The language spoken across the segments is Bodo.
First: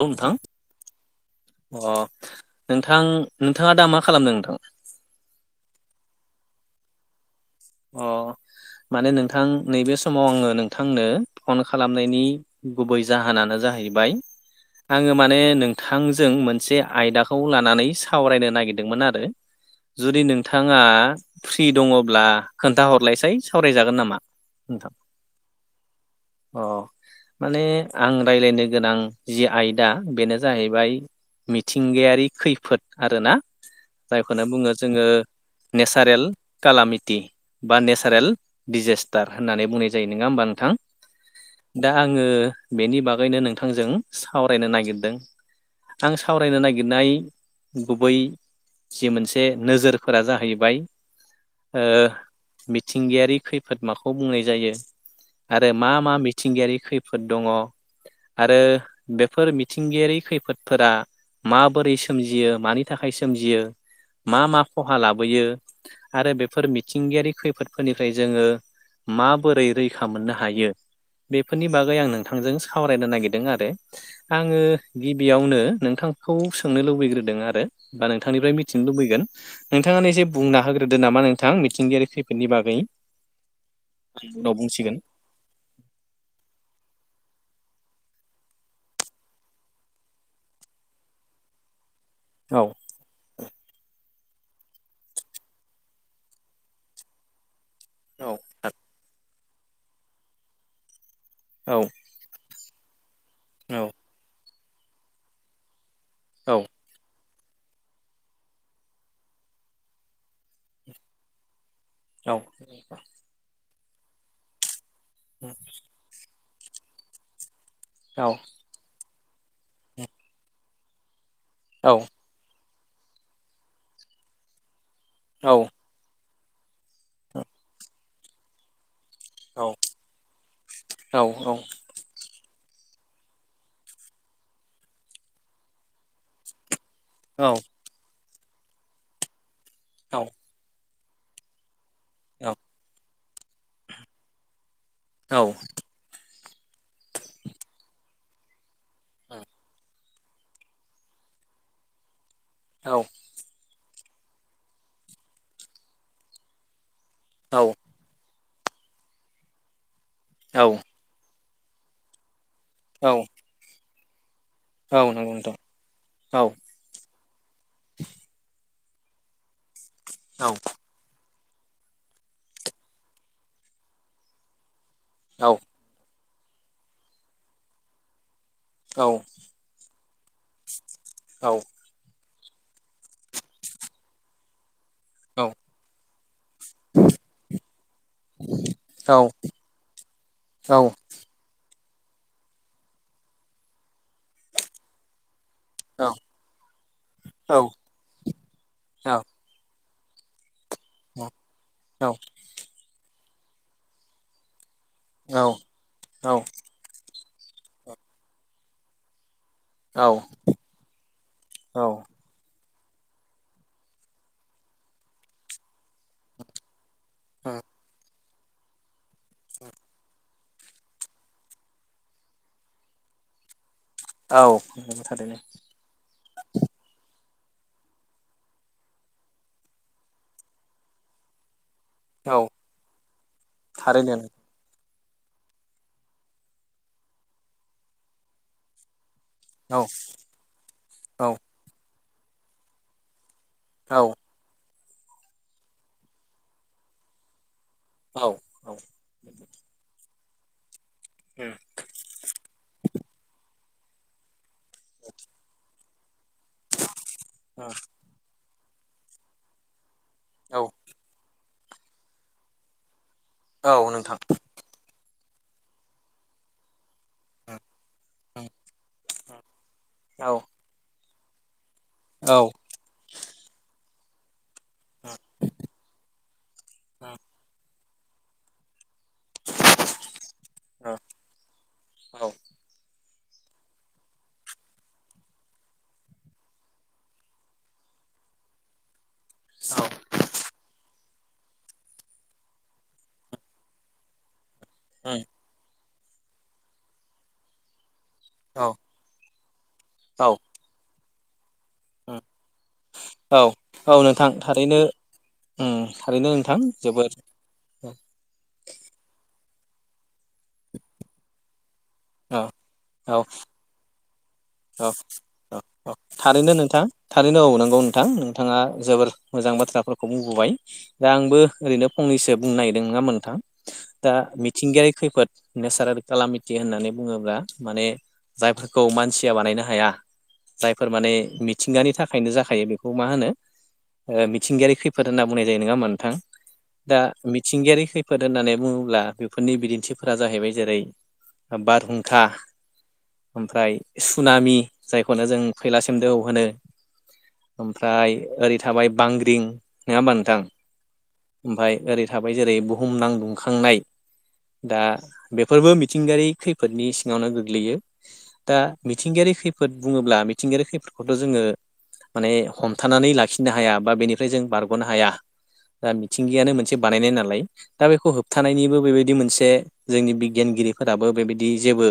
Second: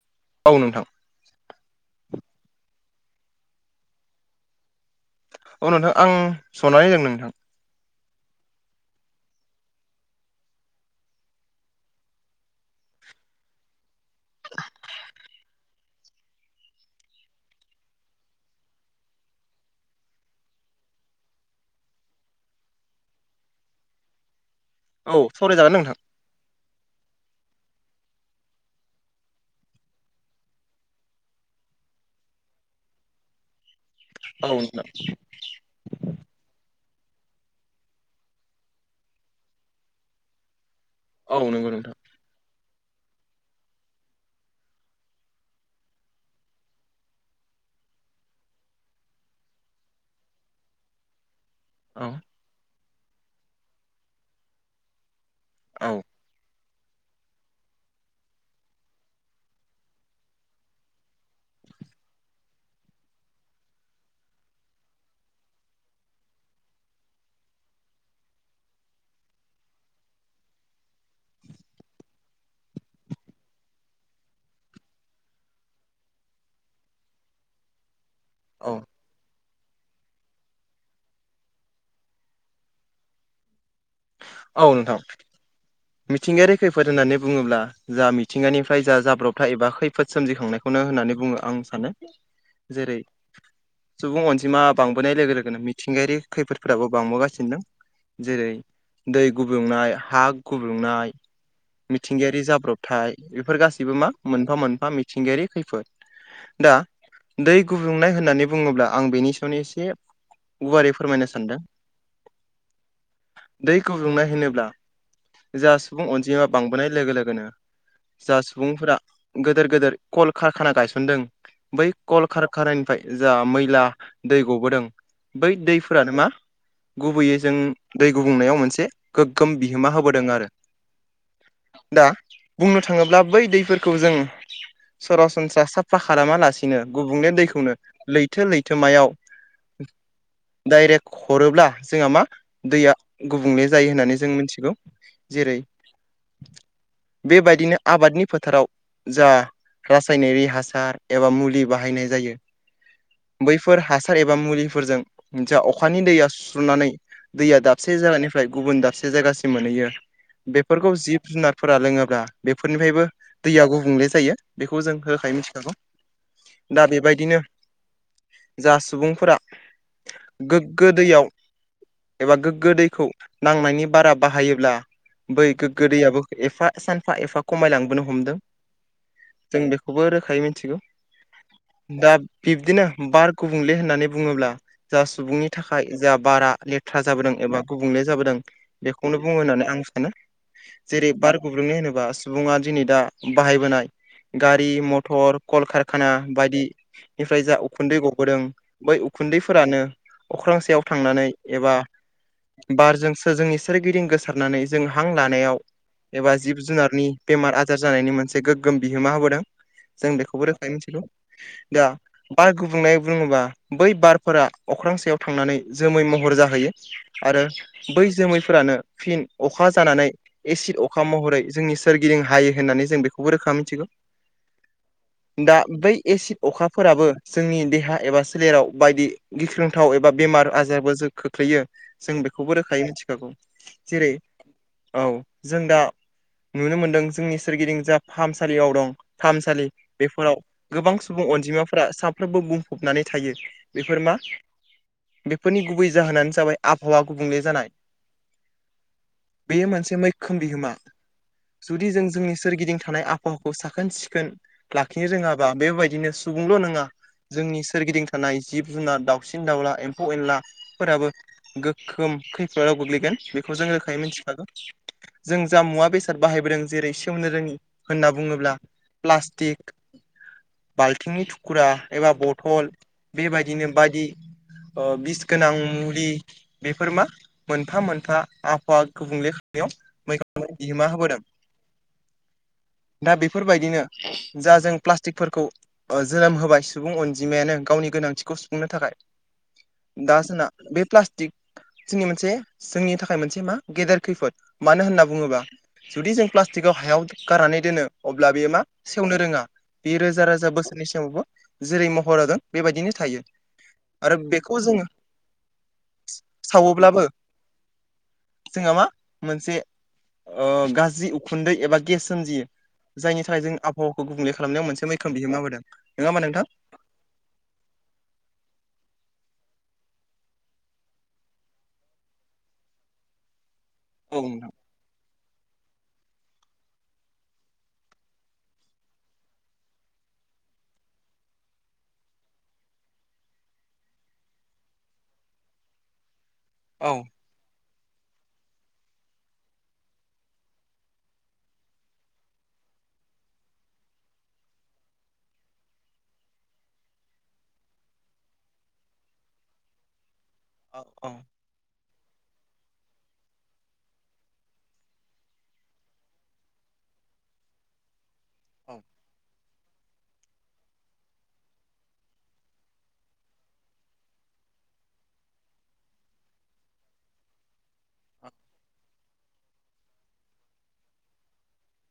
औ नोंथां। औ नोंथां। अ नोंथां नोंथाङा दा मा खालामदों नोंथां? औ नोंथां आं जनानै दं नोंथां। अ माने नोंथां नैबे समाव आङो नोंथांनो फन खालामनायनि गुबै जाहोनानो जाहैबाय आङो माने नों थांजों मोनसे आयदाखौ लानानै सावरायनो नागिरदोंमोन आरो। जुदि नोंथाङा फ्रि दङब्ला खोन्थाहरलायसै सावरायजागोन नामा नोंथां? औ सावरायजागोन नोंथां। अ माने आं रायज्लायनो गोनां जि आयदा बेनो जाहैबाय मिथिंगायारि खैफोद आरोना जायखौनो औ बुङो नोंथां जोङो नेसारेल कालामिटि बा नेचारेल दिडजेस्टार होननानै बुंनाय जायो नङा होमबा नोंथां औ नंगौ नोंथां दा आं आङो बेनि बागैनो नोंथांजों सावरायनो नागिरदों आं सावरायनो नागिरनाय गुबै जि मोनसे नोजोरफोरा जाहैबाय औ मिथिंगायारि खैफोद माखौ बुंनाय जायो आरो मा औ मा मिथिंगायारि खैफोद दङ आरो बेफोर मिथिंगायारि खैफोदफोरा माबोरै सोमजियो मानि थाखाय सोमजियो मा मा खहा लाबोयो आरो बेफोर मिथिंगायारि खैफोदफोरनिफ्राय जोङो माबोरै रैखा मोननो हायो? बेफोरनि बागै आं नोंथांजों सावरायनो नागिरदों आरो आङो गिबियावनो नोंथांखौ सोंनो लुबैग्रोदों आरो बा नोंथांनिफ्राय औ मिथिनो लुबैगोन नोंथाङानो ए जसे बुंना होग्रोदो नामा नोंथां मिथिंगायारि फोरनि बागै आं उनाव औ नोंथां बुंसिगोन मिथिंगायारि खैफोद होननानै बुङोब्ला जा मिथिंगानिफ्राय जा जाब्रबथा एबा खैफोद सोमजिखांनाय खौनो होननानै बुङो आं सानो औ जेरै सुबुं अनजिमा बांबोनाय लोगो लोगोनो मिथिंगायारि खैफोदफोराबो बांबोगासिनो दं औ जेरै दै गुबुंनाय हा गुबुंनाय औ मिथिंगायारि जाब्रबथाय बेफोर औ गासैबो मा मोनफा मोनफा मिथिंगायारि खैफोद औ दा दै गुबुंनाय होननानै बुङोब्ला आं बेनि सायावनो एसे गुवारै फोरमायनो सानदों औ दै गुदुंनाय होनोब्ला जा सुबुं अनजिमा बांबोनाय लोगो लोगोनो जा औ सुबुंफोरा गेदेर गेदेर कलकारखाना गायसनदों बै कल खारखानायानिफ्राय जा मैला दै गबोदों औ बै दै फोरानो मा गुबैयै जों दै गुबुंनायाव मोनसे गोग्गोम बिहोमा होबाय आरो [inaudible] दा बुंनो थाङोब्ला बै दैफोरखौ जों सरासनस्रा साफा खालामालासिनो नो गुबुंले औ दैखौनो लैथो लैथोमायाव दाइरेक्ट हरोब्ला जोंहा मा दैया गुबुंले जायो होननानै जों मिथिगौ जेरै बेबायदिनो आबादनि फोथाराव जा रासायनारि हासार एबा मुलि बाहायनाय जायो। औ बैफोर हासार एबा मुलिफोरजों ज अखानि दैया सुस्रनानै दैया दाबसे दाबसे जायगानिफ्राय गुबुन दाबसे जायगासिम मोनहैयो। औ बेफोरखौ जिब जुनारफोरा लोंङोब्ला बेफोरनिफ्रायबो औ दैया गुबुंले जायो बेखौ जों औ रोखायै नंगौ नोंथां मिथिखागौ औ दा बेबायदिनो जा सुबुंफोरा गोग्गो दैयाव एबा गोग्गो दैखौ नांनायनि बारा बाहायोब्ला बै गोदैयाबो एफा सानफा एफा खमायलांबोनो हमदों औ जों बेखौबो रोखायै मिथिगौ औ दा बिब्दिनो बार गुबुंले होननानै बुंङोब्ला जा सुबुंनि थाखाय जहा बारा लेथ्रा जाबोदों एबा गुबुंले जाबोदों बेखौनो बुङो होननानै आं सानो जे बार गुब्रुंनाय होनोबा सुबुंङा दिनै दा बाहायबोनाय गारि मथर कलकारखाना बायदिनिफ्राय जा उखुन्दै गबोदों बै उखुन्दैफोरानो अख्रांसेयाव थांनानै एबा बारजों जोंनि सोरगिदिं गोसारनानै जों हां लानायाव एबा जिब जुनारनि बेमार आजार जानायनि मोनसे गोग्गोम बिहोमा होबोदों जों बेखौबो रोखायै मिथिलौ दा बार गुबुंनाय बुङोबा बै बारफोरा अख्रांसेयाव थांनानै जोमै महर जाहैयो आरो बै जोमैफोरानो फिन अखा जानानै एसिड अखा महरै जोंनि सोरगिदिं हायो होननानै जों बेखौबो रोखा मिथिगौ औ नंगौ थारैनो दा बै एसे अखाफोराबो जोंनि देहा एबा सोलेराव बायदि गिख्रोंथाव एबा बेमार आजारबो जों खोख्लैयो जों औ बेखौबो रोखायै मिथिखागौ जेरै थारैनो औ जों दा नुनो मोनदों जोंनि सोरगिदिं जाहा फाहामसालियाव दं। फाहामसालि औ बेफोराव गोबां औ सुबुं अनजिमाफोरा साफ्रोमबो बुंफबनानै थायो। औ बेफोर मा बेफोरनि गुबै जाहोनानो जाबाय आबहावा गुबुंले जानाय। औ बेयो मोनसे मैखोम बिहोमा जुदि जों जोंनि सोरगिदिं थानाय आबहावाखौ साखोन सिखोन लाखिनो रोंङाबा बेबायदिनो सुबुंल' नंङा जोंनि सोरगिदिं थानाय जिब जुनार दाउसिन दाउला एम्फौ औ एनलाफोराबो गोखोम खैफोदाव गोग्लैगोन बेखौ जों औ रोखायै नोंथां मिथि जों जा मुवा बेसाद बाहायबोदों जेरै सेवनो औ रोंङि होनना औ बुंङोब्ला प्लास्टिक औ बाल्थिंनि कुखुरा एबा औ बथल बेबायदिनो बायदि ओ बिस गोनां मुलि बेफोर मा मोनफा मोनफा आफाद। गुबुंले खनायाव मै बिहोमा होबोदों [unintelligible] दा बेफोरबायदिनो जा जों प्लास्टिकफोरखौ ओ जोनोम होबाय सुबुं अनजिमायानो गावनि गोनांथिखौ सुफुंनो थाखाय। दा जोंना बे प्लास्टिक जोंनि मोनसे जोंनि थाखाय मोनसे मा गेदेर खैफोद मानो होनना बुंङोबा जुदि जों प्लास्टिकआव हायाव गारनानै दोनो अब्ला बेयो मा सेवनो रोंङा। बे रोजा रोजा बोसोरनि सावबो जेरै महर होगोन बेबायदिनो थायो। औ आरो बेखौ जोंङो उम थारैनो नोंथां जोबद जोंहा मा मोनसे ओ गाज्रि उखुन्दै एबा गेसजों औ दि औ जायनि थाखाय जों आबहावाखौ गुबुंले खालामनायाव औ मोनसे मैखोम बिहोमा औ होबोदों औ नोंङा होमबा नोंथां? थारैनो थारैनो औ नंगौ नोंथां नोंथांङा जोबोर मोजां बाथ्राफोरखौ बुंबोबाय। दा आंबो ओरैनो फंनैसो बुंनो नागिरदों नोंङा होमबा नोंथां? दा औ नोंथां मिथिंगायारि खैफोद नेचारेल खालामिटि होननानै बुंङोब्ला माने जायफोरखौ मानसि खुथिया बानायनो हाया जायफोर माने मिथिंगानि थाखायनो जाखायो। बेखौ मा होनो ओ मिथिंगायारि खैफोद होनना बुंनाय जायो। नोंङा होमबा नोंथां औ दा मिथिंगायारि खैफोद होननानै बुंङोब्ला बेफोरनि बिदिन्थिफोरा जाहैबाय जेरै बारहुंखा ओमफ्राय सुनामि जायखौनो जों फैलासिम दोहौ होनो। ओमफ्राय ओरै थाबाय बांग्रिं नोंङा होमबा नोंथां औ औ ओमफाय ओरै थाबाय जेरै बुहुमनां दुंखांनाय दा बेफोरबो मिथिंगायारि खैफोदनि सिंङावनो गोग्लैयो। दा औ मिथिंगायारि खैफोद बुंङोब्ला मिथिंगायारि खैफोदखौथ' जोंङो माने हमथानानै लाखिनो हाया बा बेनिफ्राय जों बारग'नो हाया। दा मिथिंगायानो मोनसे बानायनाय नालाय दा बेखौ होबथानायनिबो बेबायदि मोनसे जोंनि बिगियानगिरिफोराबो बेबायदि जेबो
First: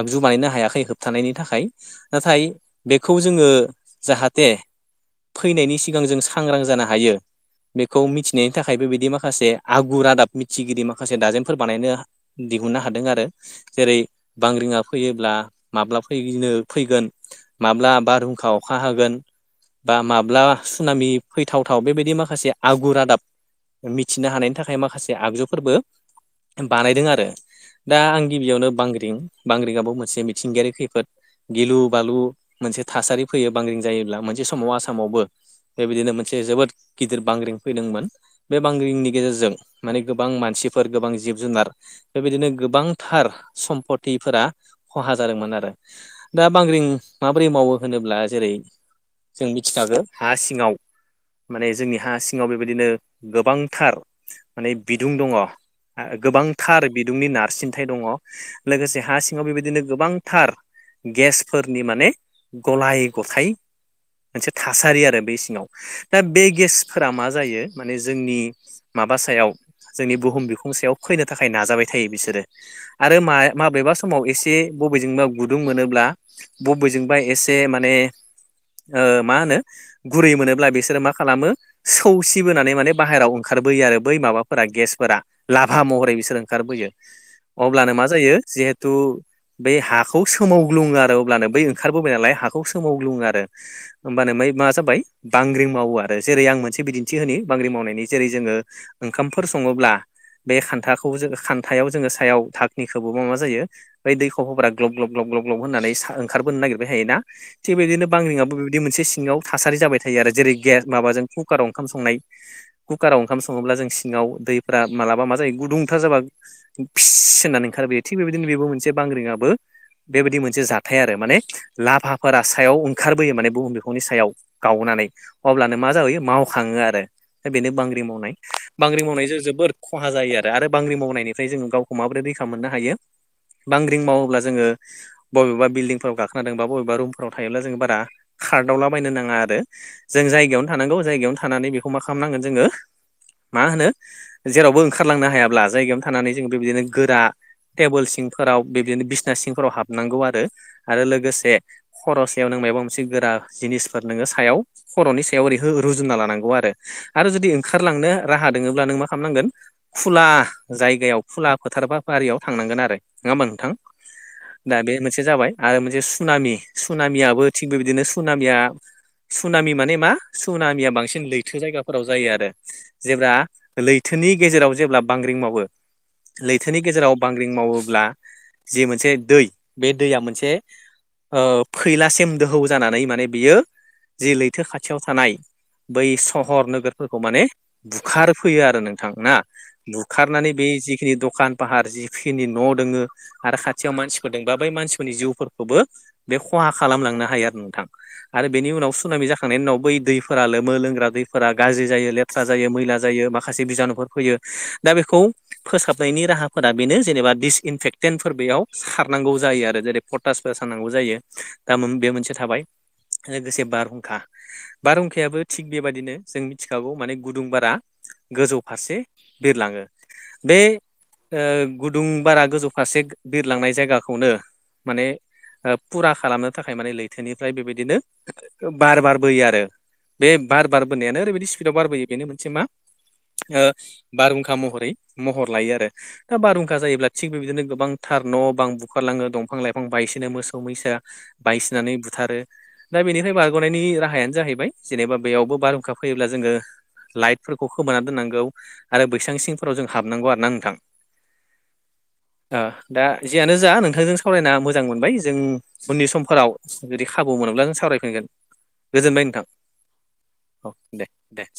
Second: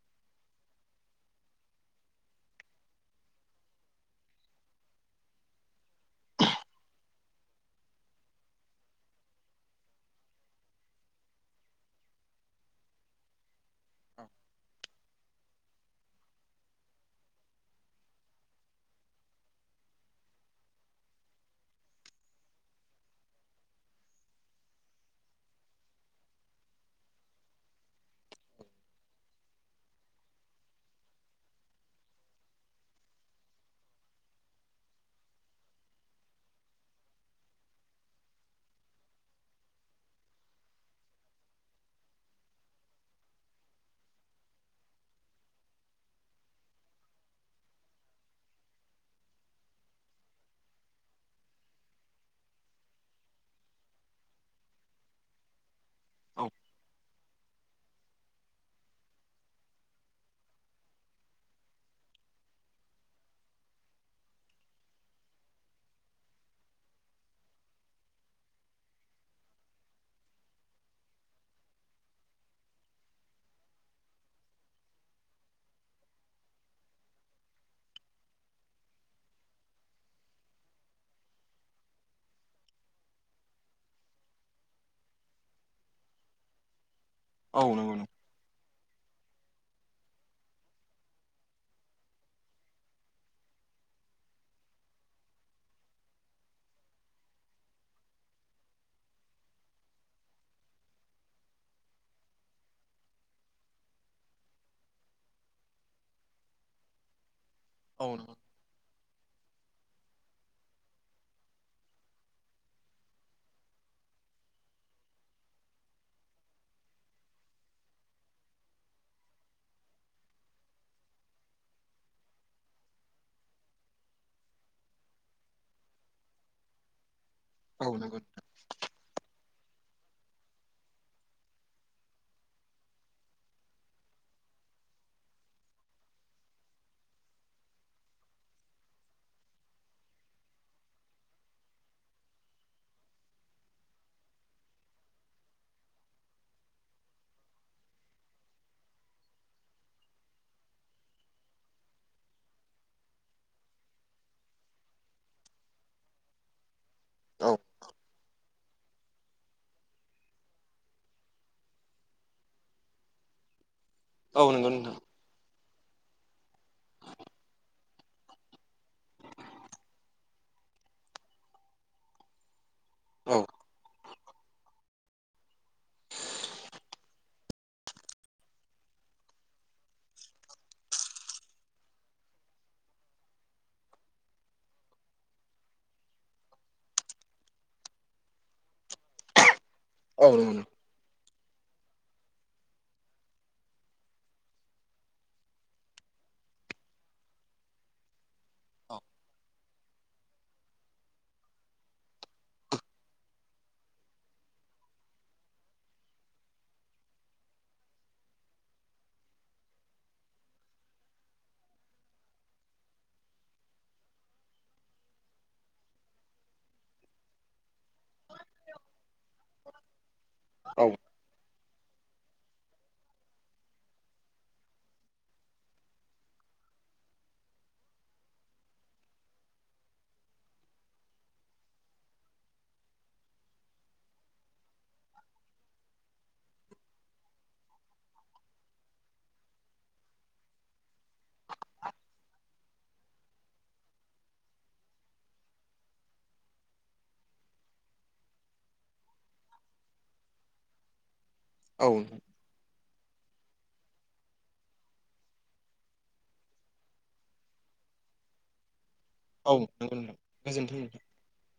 आगजु बानायनो हायाखै थानायनि थाखाय नाथाय बेखौ जोंङो जाहाथे फैनायनि सिगां जों सांग्रां जानो हायो। बेखौ मिथिनायनि थाखायबो बिदि माखासे आगु रादाब मिथिगिरि माखासे दाजेनमफोर बानायनो दिहुननो हादों आरो। जेरै बांग्रिंङा फैयोब्ला माब्ला फैनो फैगोन माब्ला बारहुंखा अखा हागोन। बा माब्ला सुनामि फैथावथाव बेबायदि माखासे आगुर रादाब मिथिनो हानायनि थाखाय माखासे आगजुफोरबो बानायदों आरो दा आं गिबियावनो बांग्रिं बांग्रिंङाबो मोनसे थंगायारिढ़ं खैफोद गिलु बालु मोनसे थासारि फैयो बांग्रिं जायोब्ला मोनसे समाव आसामावबो बेबायदिनो मोनसे जोबोद गिदिर बांग्रिं फैदोंमोन बे बांग्रिंनि गेजेरजों माने गोबां मानसिफोर गोबां जिब जुनार बेबायदिनो गोबांथार सम्पतिफोरा खहा जादोंमोन आरो दा बांग्रिं माबोरै मावो होनोब्ला जेरै जों मिथिखागौ हा सिङाव माने जोंनि हा सिङाव बेबायदिनो गोबांथार माने बिदुं दङ औ गोबांथार बिदुंनि नारसिनथाय दङ लोगोसे हा सिङाव बेबायदिनो गोबांथार गेसफोरनि माने गलाय गथायाइ मोनसे थासारि आरो बे सिङाव दा बे गेसफोरा मा जायो माने जोंनि माबा सायाव जोंनि बुहुम बिखुं सायाव फैनो थाखाय नाजाबाय थायो बिसोरो आरो म माबेबा समाव एसे बबेजोंबा गुदुं मोनोब्ला बबेजोंबा एसे माने मा होनो गुरै मोनोब्ला बिसोरो मा खालामो सौसिबोनानै माने बाहेरायाव ओंखारबोयो आरो बै माबाफोरा गेसफोरा लाभा महरै बिसोर ओंखारबोयो औ अब्लानो नंगौ मा नंगौ जायो जिहेथु बै हाखौ सोमावग्लुङो आरो अब्लानो बै ओंखारबोबाय नालाय हाखौ सोमावग्लुङो आरो होमबानो माय मा जाबाय बांग्रि मावो आरो जेरै आं मोनसे बिदिन्थि होनो बांग्रि मावनायनि जेरै जोङो ओंखामफोर सङोब्ला बे खान्थाखौ जो खान्थायाव जोङो सायाव धकनिखौबो मा मा जायो खब'फोरा ग्लब ग्लब ग्लब गब ग्लब होननानै ओंखारबोनो नागिरबाय थायो ना थिगबायदिनो औ नंगौ बांग्रिबबो बेबायदि मोनसे सिङाव थासारि जाबाय थायो आरो जेरै गेस माबाजों कुकाराव ओंखाम संनाय कुकाराव ओंखाम सङोब्ला जों सिङाव दैफ्रा मालाबा मा जायो गुदुंथार जाबा फिस होननानै ओंखारबोयो थिग बेबायदिनो बेबो मोनसे बांग्रिङाबो बेबायदि मोनसे जाथाय आरो माने लाभाफोरा सायाव ओंखारबोयो माने बुहुम बिफनि सायाव गावनानै अब्लानो मा जाबोयो मावखाङो आरो दा बेनो औ बांग्रि नंगौ मावनाय बांग्रि मावनायजों जोबोद खहा जायो आरो आरो बांग्रि मावनायनिफ्राय जोङो गावखौ माबोरै रैखा मोननो हायो बांग्रिं मावोब्ला जोङो बबेबा बिल्डिंफोराव गाखोनाादोंबा बबेबा रुमफोराव थायोब्ला जोङ बारा खार्दावला बायनो नाङा आरो जों जायगायावनो थानांगौ जायगायावनो थानानै बेखौ मा खालामनांगोन जोङो मा होनो जेरावबो ओंखारलांनो हायाब्ला जायगायावनो थानानै जों बेबायदिनो गोरा टेबोल सिम फोराव बिदिनो बिसना सिंफोराव हाबनांगौ आरो आरो लोगोसे खर' सायाव नों मबा मोनसे गोरा जिनिसफोर नोङो सायाव खर'नि सायाव ओैहो रुजुना लानांगौ आरो आरो जुदि औ ओंखारलांनो राहा लोङोब्ला नों मा खालामनांगोन खुला जायगायाव खुला फोथार बाफारियाव थांनांगोन आरो नङा होमबा नोंथां औ नंगौ दा बे नोंथां मोनसे जाबाय आरो मोनसे सुनामि सुनामियाबो थिग बेबायदिनो सुनामिया सुनामि माने मा सुनामिया बांसिन लैथो जायगाफोराव जायो आरो जेब्ला औ लैथोनि गेजेराव जेब्ला बांग्रिं मावो लैथोनि गेजेराव बांग्रिं मावो ब्ला जि मोनसे दै बे दैया मोनसे ओ- फैलासिम दोहौ जानानै माने बियो जे लैथो खाथियाव थानाय बै सहर नोगोरफोरखौ माने बुखार फैयो आरो नोंथां ना- औ बुखारनानै नंगौ बे नोंथां जिखिनि दखान फाहार जिखिनि न' दङो आरो खाथियाव मानसिफोर दबा बै मानसिफोरनि जिउफोरखौबो बे खहा खालामलांनो हायो आरो नोंथां आरो बेनि उनाव सुनमि जाखांनायनि उनाव बै दै फोरा लोमो लोंग्रा दैफोरा गाज्रि जायो लेथ्रा जायो मैला जायो माखासे बिजानुफोर फैयो दा बेखौ फोसाबनायनि राहाफोरा बेनो जेनेबा दिस इनफेक्टेेनफोर बेयाव सारनांगौ जायो आरो जेरै पटासफोर सारनांगौ जायो। दा- बे मोनसे थाबाय लोगोसे बारहुंखा बारहुंखायाबो थिग बेबायदिनो जों मिथिखागौ माने गुदुं बारा गोजौ फारसे बिरलाङो बे औ ओ गुदुं बारा गोजौ फारसे बिरलांनाय जायगाखौनो माने ओ फुरा खालामनो थाखाय माने लैथोनिफ्राय बेबायदिनो बार बारबोयो आरो बे बार बारबोनायानो ओरैबायदि स्पिडाव बारबोयो बेनो मोनसे मा ओ बारहुंखा महरै महर लायो आरो दा बारहुंखा जायोब्ला थिग बेबायदिनो गोबांथार न' बां बुखारलाङो दंफां लाइफां बायसिनो मोसौ मैसा बायसिनानै बुथारो दा बेनिफ्राय बारग'नायनि राहायानो जाहैबाय जेनेबा बेयावबो बारहुंखा फैयोब्ला जोङो लाइटफोरखौ खोमोना दोननांगौ आरो बैसां सिंफोराव जों हाबनांगौ आरोना नोंथां औ ओ दा जियानो जा नोंथांजों सावरायना मोजां मोनबाय जों उननि समफोराव जुदि खाबु मोनोब्ला जों सावरायफिनगोन गोजोनबाय नोंथां औ नंगौ नोंथां औ गोजोन्थों दे दे